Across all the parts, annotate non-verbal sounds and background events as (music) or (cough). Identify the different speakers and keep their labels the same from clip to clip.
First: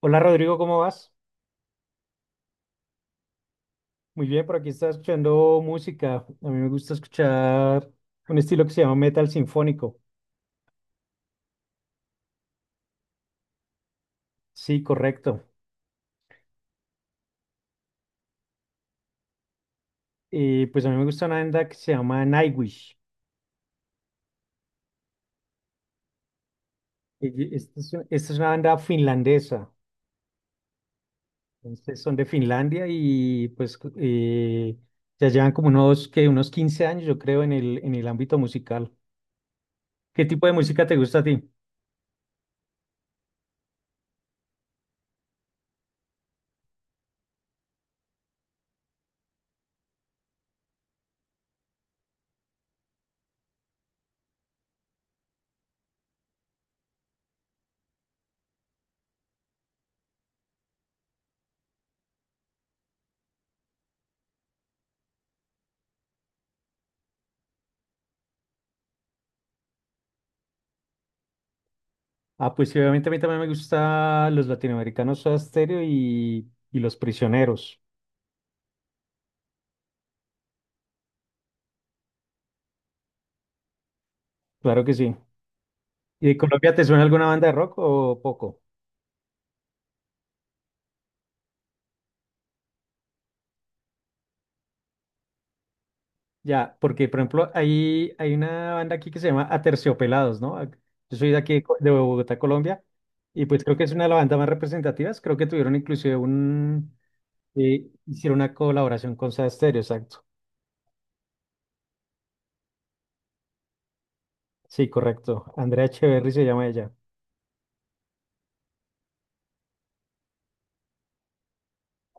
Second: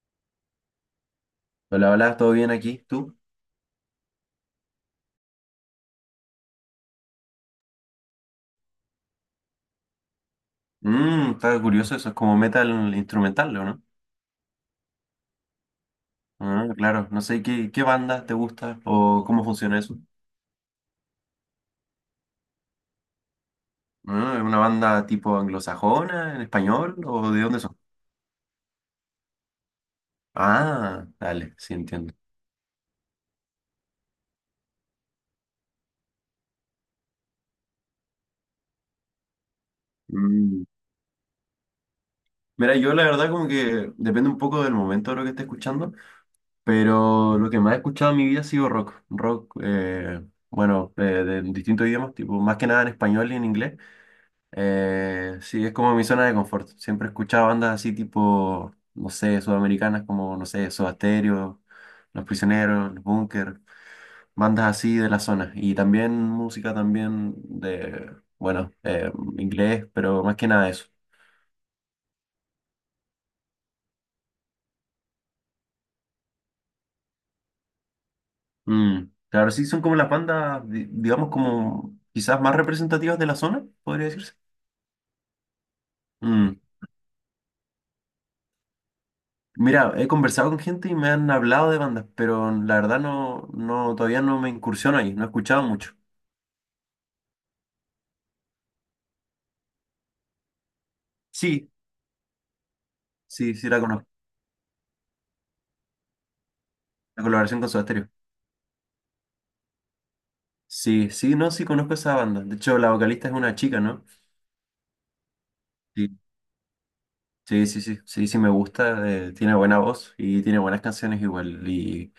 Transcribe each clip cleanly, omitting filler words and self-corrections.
Speaker 1: Hola Rodrigo, ¿cómo vas?
Speaker 2: Hola, hola, ¿todo bien aquí? ¿Tú?
Speaker 1: Muy bien, por aquí estaba escuchando música. A mí me gusta escuchar un estilo que se llama metal sinfónico.
Speaker 2: Está curioso, eso es como metal instrumental, ¿o no?
Speaker 1: Sí, correcto.
Speaker 2: Ah, claro, no sé qué banda te gusta o cómo funciona eso.
Speaker 1: Y pues a mí me gusta una banda que se llama Nightwish.
Speaker 2: Ah, ¿es una banda tipo anglosajona, en español o de
Speaker 1: Y
Speaker 2: dónde son?
Speaker 1: Esta es, esta es una banda finlandesa.
Speaker 2: Ah, dale, sí
Speaker 1: Entonces
Speaker 2: entiendo.
Speaker 1: son de Finlandia y pues ya llevan como unos, que unos 15 años, yo creo, en el ámbito musical. ¿Qué tipo de
Speaker 2: Mm.
Speaker 1: música te gusta a ti?
Speaker 2: Mira, yo la verdad como que depende un poco del momento de lo que esté escuchando, pero lo que más he escuchado en mi vida ha sido rock, rock, bueno, de distintos idiomas, tipo más que nada en español y en inglés. Sí, es como mi zona de confort. Siempre he escuchado bandas así tipo, no sé, sudamericanas como, no sé, Soda Stereo, Los Prisioneros, Los Búnker, bandas así de la zona. Y también música también de, bueno, inglés, pero más que nada eso.
Speaker 1: Ah, pues sí, obviamente a mí también me gusta los latinoamericanos Soda Stereo y Los Prisioneros.
Speaker 2: Claro, sí, son como las bandas, digamos, como quizás más representativas de la zona, podría decirse.
Speaker 1: Claro que sí. ¿Y de
Speaker 2: Mm,
Speaker 1: Colombia te suena alguna banda de rock o poco?
Speaker 2: Mira, he conversado con gente y me han hablado de bandas, pero la verdad no, no, todavía no me incursiono ahí, no he escuchado mucho.
Speaker 1: Ya, porque por ejemplo, hay una banda aquí que se llama Aterciopelados, ¿no? Yo soy de aquí,
Speaker 2: Sí,
Speaker 1: De Bogotá, Colombia, y
Speaker 2: sí,
Speaker 1: pues
Speaker 2: sí
Speaker 1: creo
Speaker 2: la
Speaker 1: que es una
Speaker 2: conozco.
Speaker 1: de las bandas más representativas. Creo que tuvieron inclusive un,
Speaker 2: La colaboración con Soda Stereo.
Speaker 1: hicieron una colaboración con Soda Stereo, exacto.
Speaker 2: Sí, sí, no, sí conozco esa banda. De hecho, la vocalista es una chica, ¿no?
Speaker 1: Sí, correcto. Andrea
Speaker 2: Sí,
Speaker 1: Echeverry se llama ella.
Speaker 2: sí, sí, sí, sí, sí me gusta. Tiene buena voz y tiene buenas canciones igual. Y,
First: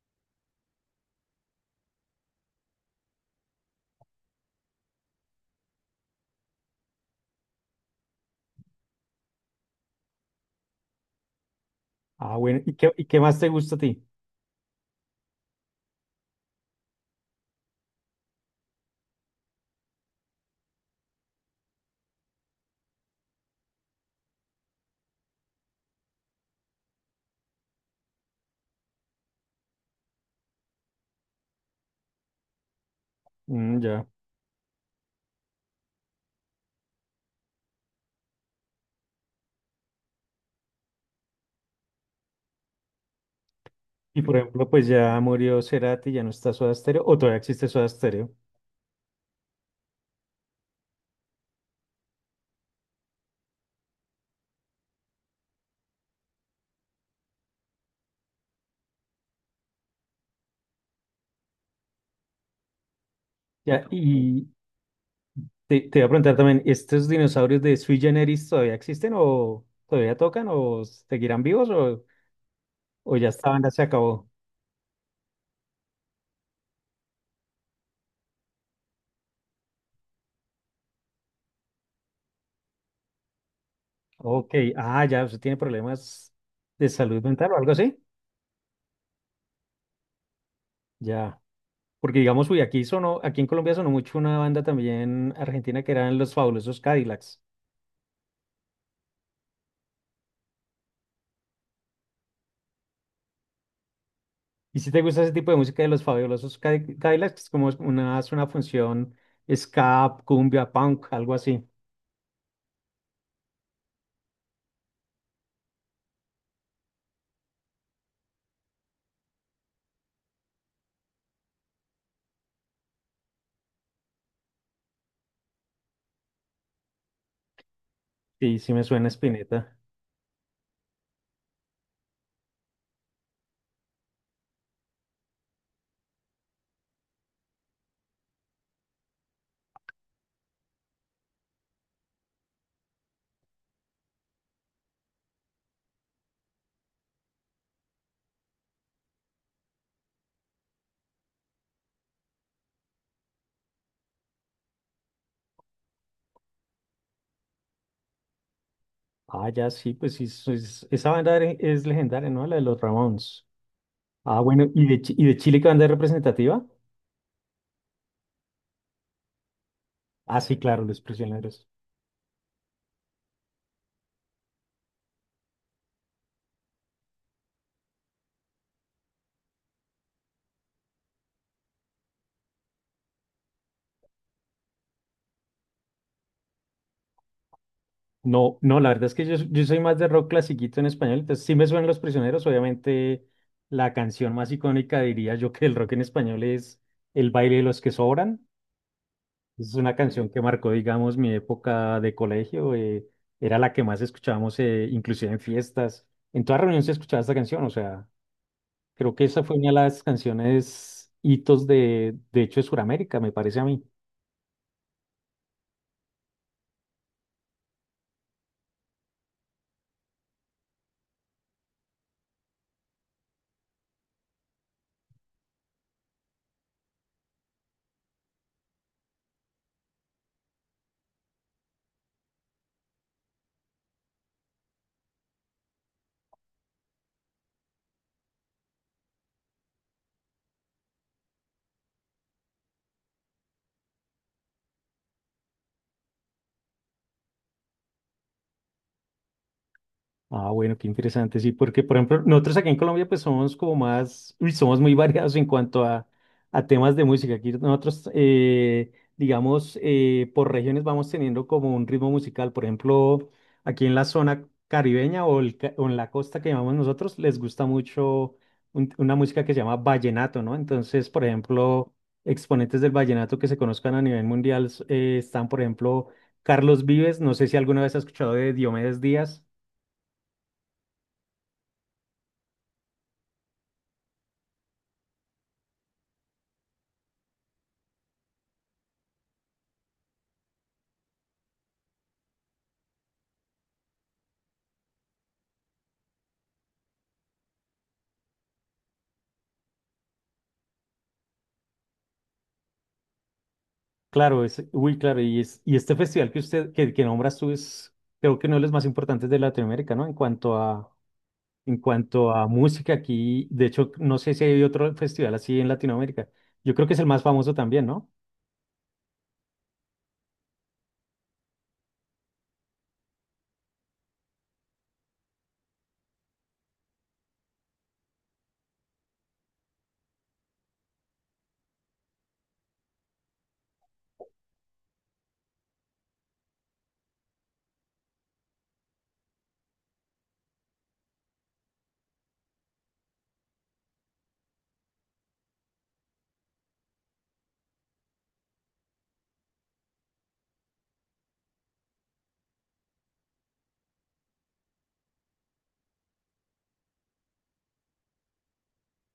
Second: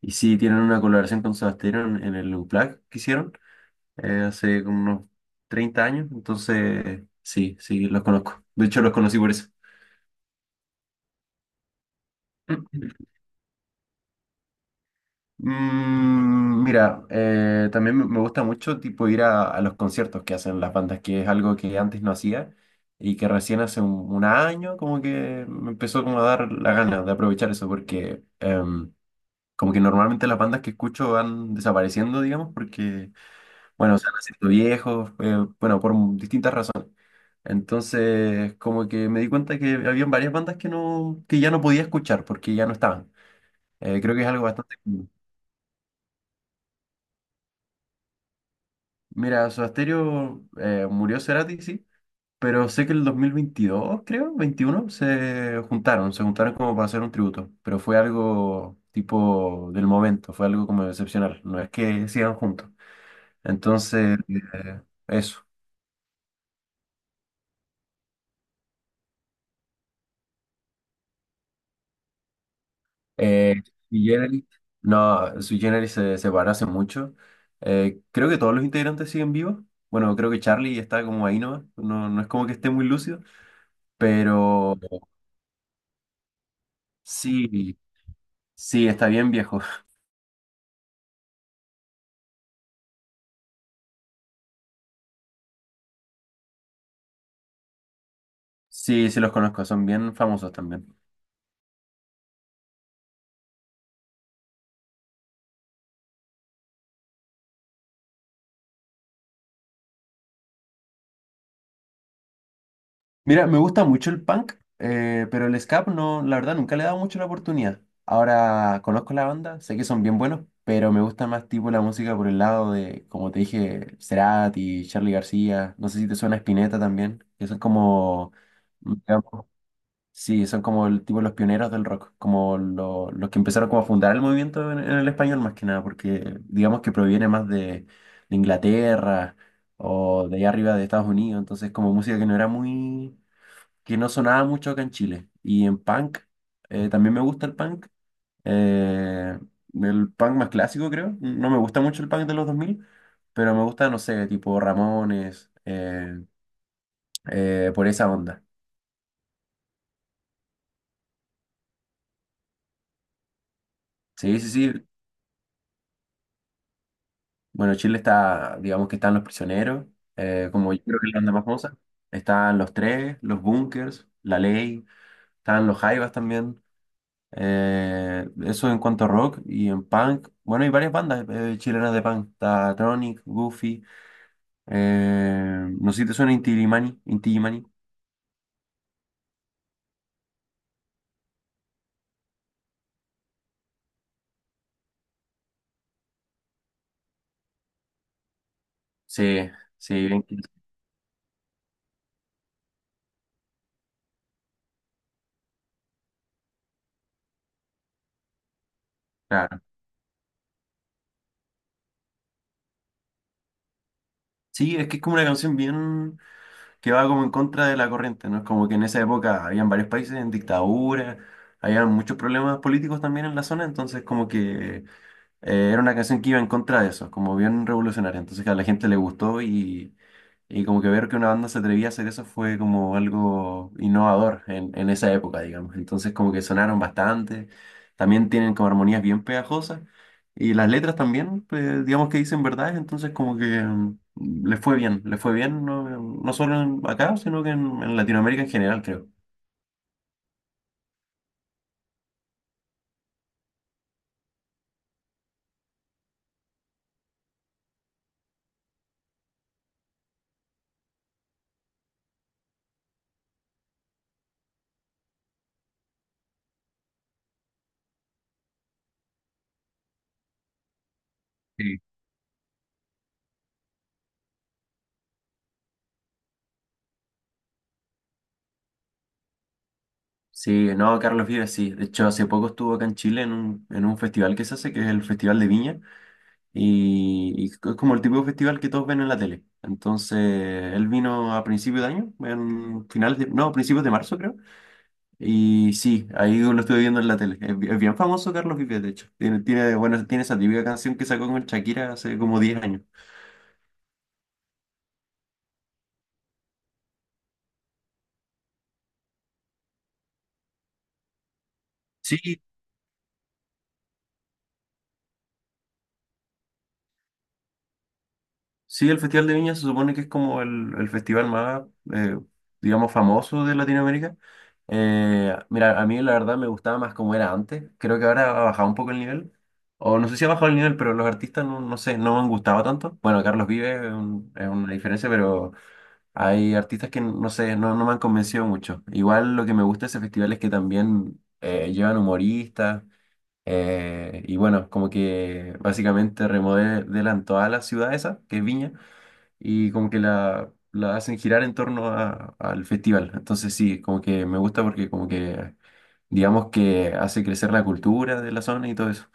Speaker 2: y sí, tienen una colaboración con Soda Stereo en el Unplugged que hicieron hace como unos 30 años. Entonces, sí, sí, los conozco. De hecho, los conocí por eso.
Speaker 1: Ah, bueno, ¿y qué, y
Speaker 2: (clears throat)
Speaker 1: qué más te gusta a ti?
Speaker 2: Mira, también me gusta mucho tipo ir a los conciertos que hacen las bandas, que es algo que antes no hacía y que recién hace un año como que me empezó como a dar la gana de aprovechar eso, porque como que normalmente las bandas que escucho van desapareciendo, digamos, porque,
Speaker 1: Mm,
Speaker 2: bueno, se
Speaker 1: ya.
Speaker 2: van haciendo viejos, bueno, por distintas razones. Entonces, como que me di cuenta que había varias bandas que no, que ya no podía escuchar porque ya no estaban. Creo que
Speaker 1: Y
Speaker 2: es
Speaker 1: por
Speaker 2: algo
Speaker 1: ejemplo,
Speaker 2: bastante
Speaker 1: pues
Speaker 2: común.
Speaker 1: ya murió Cerati, ya no está Soda Stereo, o todavía existe Soda Stereo.
Speaker 2: Mira, Soda Stereo murió Cerati, sí, pero sé que en el 2022, creo, 21 se juntaron como para hacer un tributo, pero fue algo tipo del momento, fue algo como excepcional, no es que sigan juntos.
Speaker 1: Ya,
Speaker 2: Entonces,
Speaker 1: y,
Speaker 2: eso.
Speaker 1: te iba a preguntar también, ¿estos dinosaurios de sui generis todavía existen o todavía tocan o seguirán vivos o ya esta
Speaker 2: Eh,
Speaker 1: banda se
Speaker 2: Sui
Speaker 1: acabó?
Speaker 2: Generis- no, Sui Generis se separó hace mucho. Creo que todos los integrantes siguen vivos. Bueno, creo que Charlie está como ahí nomás, no, no es como que esté muy lúcido,
Speaker 1: Ok,
Speaker 2: pero
Speaker 1: ah, ya, usted tiene problemas de salud mental o algo
Speaker 2: sí,
Speaker 1: así.
Speaker 2: sí, está bien viejo.
Speaker 1: Ya, porque digamos, uy, aquí sonó, aquí en Colombia sonó mucho una banda también argentina que eran Los Fabulosos Cadillacs.
Speaker 2: Sí, sí los conozco, son bien famosos también.
Speaker 1: Y si te gusta ese tipo de música de Cadillacs, es como una, es una función ska, cumbia, punk, algo así.
Speaker 2: Mira, me gusta mucho el punk, pero el ska no, la verdad nunca le he dado mucho la oportunidad. Ahora conozco la banda, sé que son bien buenos, pero me gusta más tipo la música por el lado de, como te dije, Cerati, Charly García, no sé si te suena Spinetta también, que son como,
Speaker 1: Sí, sí me suena
Speaker 2: digamos,
Speaker 1: Spinetta.
Speaker 2: sí, son como el tipo los pioneros del rock, como los que empezaron como a fundar el movimiento en el español más que nada, porque digamos que proviene más de Inglaterra o de allá arriba de Estados Unidos, entonces como música que no era muy, que no sonaba mucho acá en Chile. Y en punk, también me gusta eh, el punk más clásico creo, no me gusta mucho el punk de los dos mil, pero me gusta, no sé, tipo Ramones, por esa onda.
Speaker 1: Ah, ya sí, pues sí, es legendaria, ¿no? La de los Ramones.
Speaker 2: Sí,
Speaker 1: Ah,
Speaker 2: sí,
Speaker 1: bueno,
Speaker 2: sí.
Speaker 1: ¿y de Chile qué banda es representativa?
Speaker 2: Bueno, Chile está, digamos que están Los Prisioneros,
Speaker 1: Ah, sí,
Speaker 2: como yo
Speaker 1: claro, Los
Speaker 2: creo que es la banda más
Speaker 1: Prisioneros.
Speaker 2: famosa. Están Los Tres, Los Bunkers, La Ley, están Los Jaivas también. Eso en cuanto a rock y en punk. Bueno, hay varias bandas chilenas de punk. Está Tronic, Goofy. No sé si te suena Inti Illimani. Inti Illimani.
Speaker 1: No, no, la verdad es que yo soy más de rock clasiquito en español, entonces sí me suenan Los Prisioneros, obviamente la canción más icónica diría yo que el rock en español es El baile de los que sobran.
Speaker 2: Sí,
Speaker 1: Es
Speaker 2: sí,
Speaker 1: una
Speaker 2: bien.
Speaker 1: canción que marcó, digamos, mi época de colegio, era la que más escuchábamos, inclusive en fiestas. En toda reunión se escuchaba esta canción, o sea, creo que esa fue
Speaker 2: Claro.
Speaker 1: una de las canciones hitos de hecho, de Sudamérica, me parece a mí.
Speaker 2: Sí, es que es como una canción bien, que va como en contra de la corriente, ¿no? Es como que en esa época habían varios países en dictadura, había muchos problemas políticos también en la zona, entonces como que era una canción que iba en contra de eso, como bien revolucionaria. Entonces a la gente le gustó, y como que ver que una banda se atrevía a hacer eso fue como algo innovador en esa época, digamos. Entonces como que sonaron bastante, también tienen como armonías bien pegajosas y las letras también, pues, digamos que dicen verdades, entonces como que les fue bien no, no solo acá, sino que en Latinoamérica en general, creo.
Speaker 1: Ah, bueno, qué interesante, sí, porque por ejemplo, nosotros aquí en Colombia pues somos como más, uy, somos muy (laughs) variados en cuanto a temas de música. Aquí nosotros, digamos, por regiones vamos teniendo como un ritmo musical. Por ejemplo, aquí en la zona caribeña o, o en la costa que llamamos nosotros, les gusta mucho una música que se llama vallenato, ¿no? Entonces, por
Speaker 2: Sí.
Speaker 1: ejemplo, exponentes del vallenato que se conozcan a nivel mundial están, por ejemplo, Carlos Vives, no sé si alguna vez has escuchado de Diomedes Díaz.
Speaker 2: Sí, no, Carlos Vives sí. De hecho, hace poco estuvo acá en Chile en un festival que se hace, que es el Festival de Viña. Y es como el tipo de festival que todos ven en la tele. Entonces, él vino a principios de año, en finales de, no, principios de marzo creo. Y sí, ahí lo estuve viendo en la tele. Es bien famoso Carlos Vives, de hecho. Tiene esa típica canción que sacó con Shakira hace como 10 años.
Speaker 1: Claro, es, uy, claro, y, es, y este festival que usted, que nombras tú es, creo que uno de los más importantes de Latinoamérica, ¿no? En cuanto
Speaker 2: Sí,
Speaker 1: a música aquí, de hecho, no sé si hay otro festival así en Latinoamérica. Yo creo que es el más famoso también, ¿no?
Speaker 2: sí, el Festival de Viña se supone que es como el festival más, eh, digamos, famoso de Latinoamérica. Mira, a mí la verdad me gustaba más como era antes. Creo que ahora ha bajado un poco el nivel. O no sé si ha bajado el nivel, pero los artistas no, no sé, no me han gustado tanto. Bueno, Carlos Vives es una diferencia, pero hay artistas que no sé, no, no me han convencido mucho. Igual lo que me gusta de ese festival es que también llevan humoristas. Y bueno, como que básicamente remodelan toda la ciudad esa, que es Viña y como que la hacen girar en torno al festival. Entonces sí, como que me gusta porque como que digamos que hace crecer la cultura de la zona y todo eso.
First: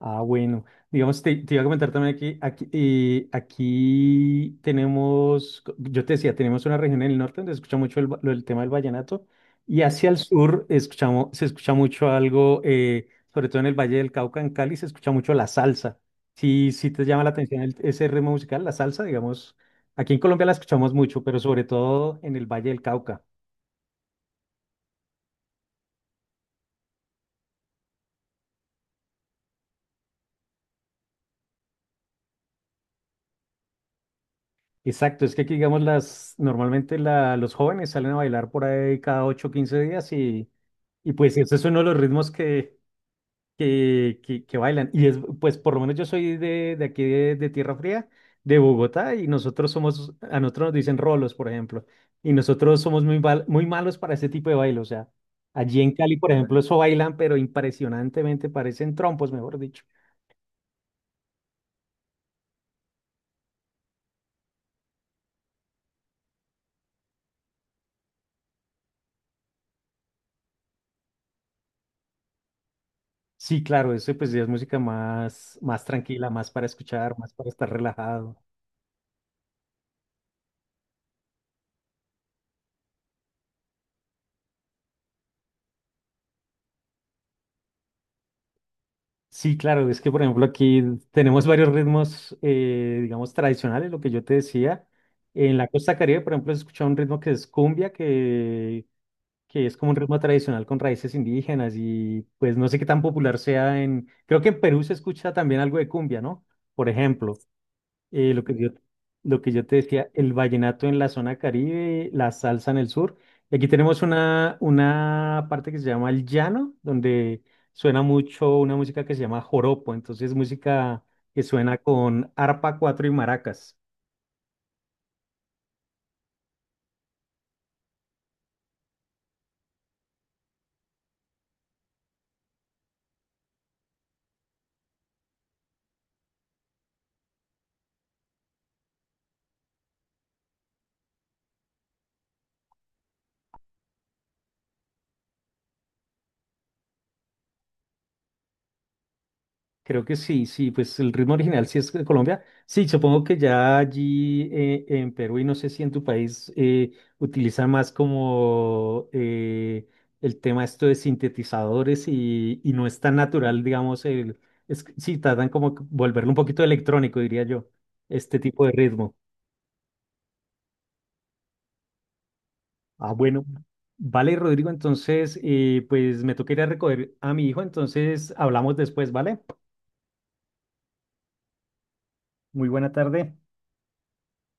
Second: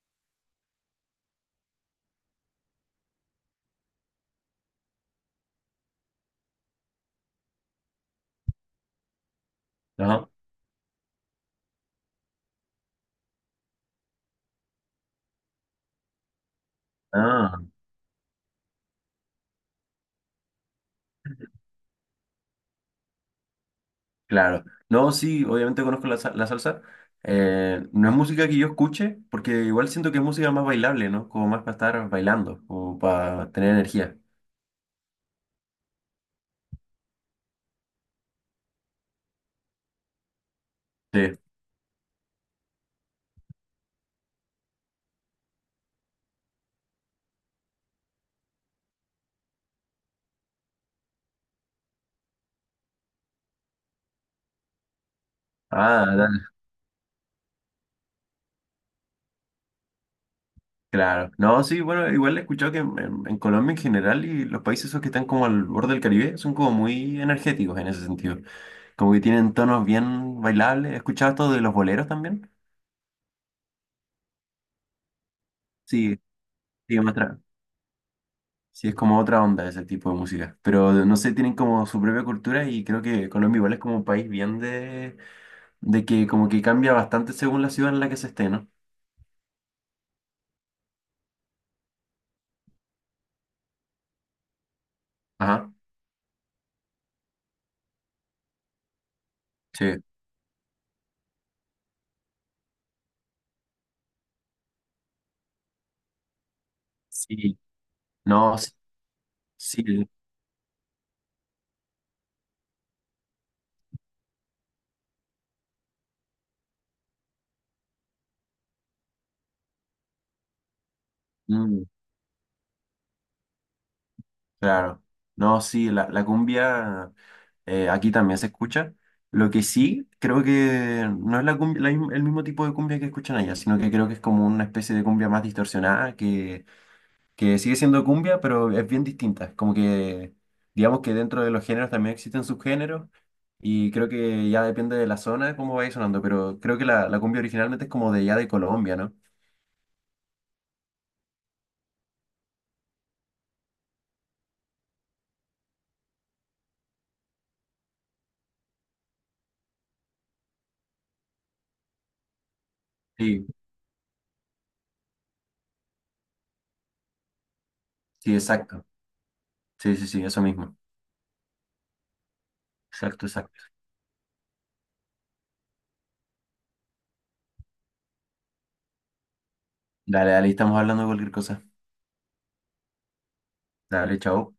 Speaker 1: Ah, bueno. Digamos, te iba a comentar también aquí, aquí, aquí tenemos, yo te decía, tenemos una región en el norte donde se escucha mucho el, lo del tema del vallenato y hacia el
Speaker 2: Ajá.
Speaker 1: sur escuchamos, se escucha mucho algo, sobre todo en el Valle del Cauca, en Cali, se escucha mucho la salsa. Si te llama la
Speaker 2: Ah,
Speaker 1: atención ese ritmo musical, la salsa, digamos, aquí en Colombia la escuchamos mucho, pero sobre todo en el Valle del Cauca.
Speaker 2: claro. No, sí, obviamente conozco la salsa. No es música que yo escuche, porque igual siento que es música más bailable, ¿no? Como más para estar bailando, como para tener energía.
Speaker 1: Exacto, es que aquí, digamos, las, normalmente la, los jóvenes salen a bailar por ahí cada 8 o 15 días y pues
Speaker 2: Sí.
Speaker 1: ese es uno de los ritmos que bailan. Y es, pues por lo menos yo soy de aquí de Tierra Fría, de Bogotá, y nosotros somos, a nosotros nos dicen rolos, por ejemplo, y nosotros somos muy, muy malos para ese tipo de baile. O sea, allí en
Speaker 2: Ah,
Speaker 1: Cali, por ejemplo, eso bailan, pero impresionantemente parecen trompos, mejor dicho.
Speaker 2: claro, no, sí, bueno, igual he escuchado que en Colombia en general y los países esos que están como al borde del Caribe son como muy energéticos en ese sentido, como que tienen tonos bien bailables. ¿He escuchado esto de los boleros también?
Speaker 1: Sí, claro, eso pues ya es música más, más
Speaker 2: Sí,
Speaker 1: tranquila, más para
Speaker 2: sí,
Speaker 1: escuchar, más para estar relajado.
Speaker 2: sí, es como otra onda ese tipo de música, pero no sé, tienen como su propia cultura y creo que Colombia igual es como un país bien de, que como que cambia bastante según la ciudad en la que se esté, ¿no?
Speaker 1: Sí, claro, es que por ejemplo aquí tenemos varios ritmos, digamos, tradicionales, lo que yo te decía. En la
Speaker 2: Ajá,
Speaker 1: costa Caribe, por ejemplo, se escucha un ritmo que es cumbia, que es como un
Speaker 2: sí,
Speaker 1: ritmo tradicional con raíces indígenas y pues no sé qué tan popular sea en... Creo que en Perú se escucha también algo de cumbia, ¿no? Por ejemplo.
Speaker 2: sí,
Speaker 1: Eh, lo que
Speaker 2: no,
Speaker 1: yo,
Speaker 2: sí,
Speaker 1: lo que yo te
Speaker 2: sí.
Speaker 1: decía, el vallenato en la zona Caribe, la salsa en el sur. Y aquí tenemos una parte que se llama el llano, donde suena mucho una música que se llama joropo, entonces música que suena
Speaker 2: Mm.
Speaker 1: con arpa, cuatro y maracas.
Speaker 2: Claro. No, sí, la cumbia aquí también se escucha. Lo que sí, creo que no es la cumbia- la misma- el mismo tipo de cumbia que escuchan allá, sino que creo que es como una especie de cumbia más distorsionada, que sigue siendo cumbia, pero es bien distinta. Es como que, digamos que dentro de los géneros también existen subgéneros, y creo que ya depende de la zona cómo vaya sonando, pero creo que la cumbia originalmente es como de ya de Colombia, ¿no?
Speaker 1: Creo que sí, sí, pues el ritmo original sí es de Colombia. Sí, supongo que ya allí en Perú y no sé si en tu país utilizan más como el tema esto de sintetizadores y no es tan
Speaker 2: Sí,
Speaker 1: natural, digamos, el, es, que sí, tratan como que volverlo un poquito electrónico, diría yo,
Speaker 2: sí,
Speaker 1: este tipo de
Speaker 2: exacto.
Speaker 1: ritmo.
Speaker 2: Sí, sí, sí, eso mismo.
Speaker 1: Ah,
Speaker 2: Exacto,
Speaker 1: bueno.
Speaker 2: exacto.
Speaker 1: Vale, Rodrigo, entonces, pues me toca ir a recoger a mi hijo, entonces hablamos después, ¿vale?
Speaker 2: Dale, dale, ahí estamos hablando de cualquier cosa.
Speaker 1: Muy buena tarde.
Speaker 2: Dale, chao.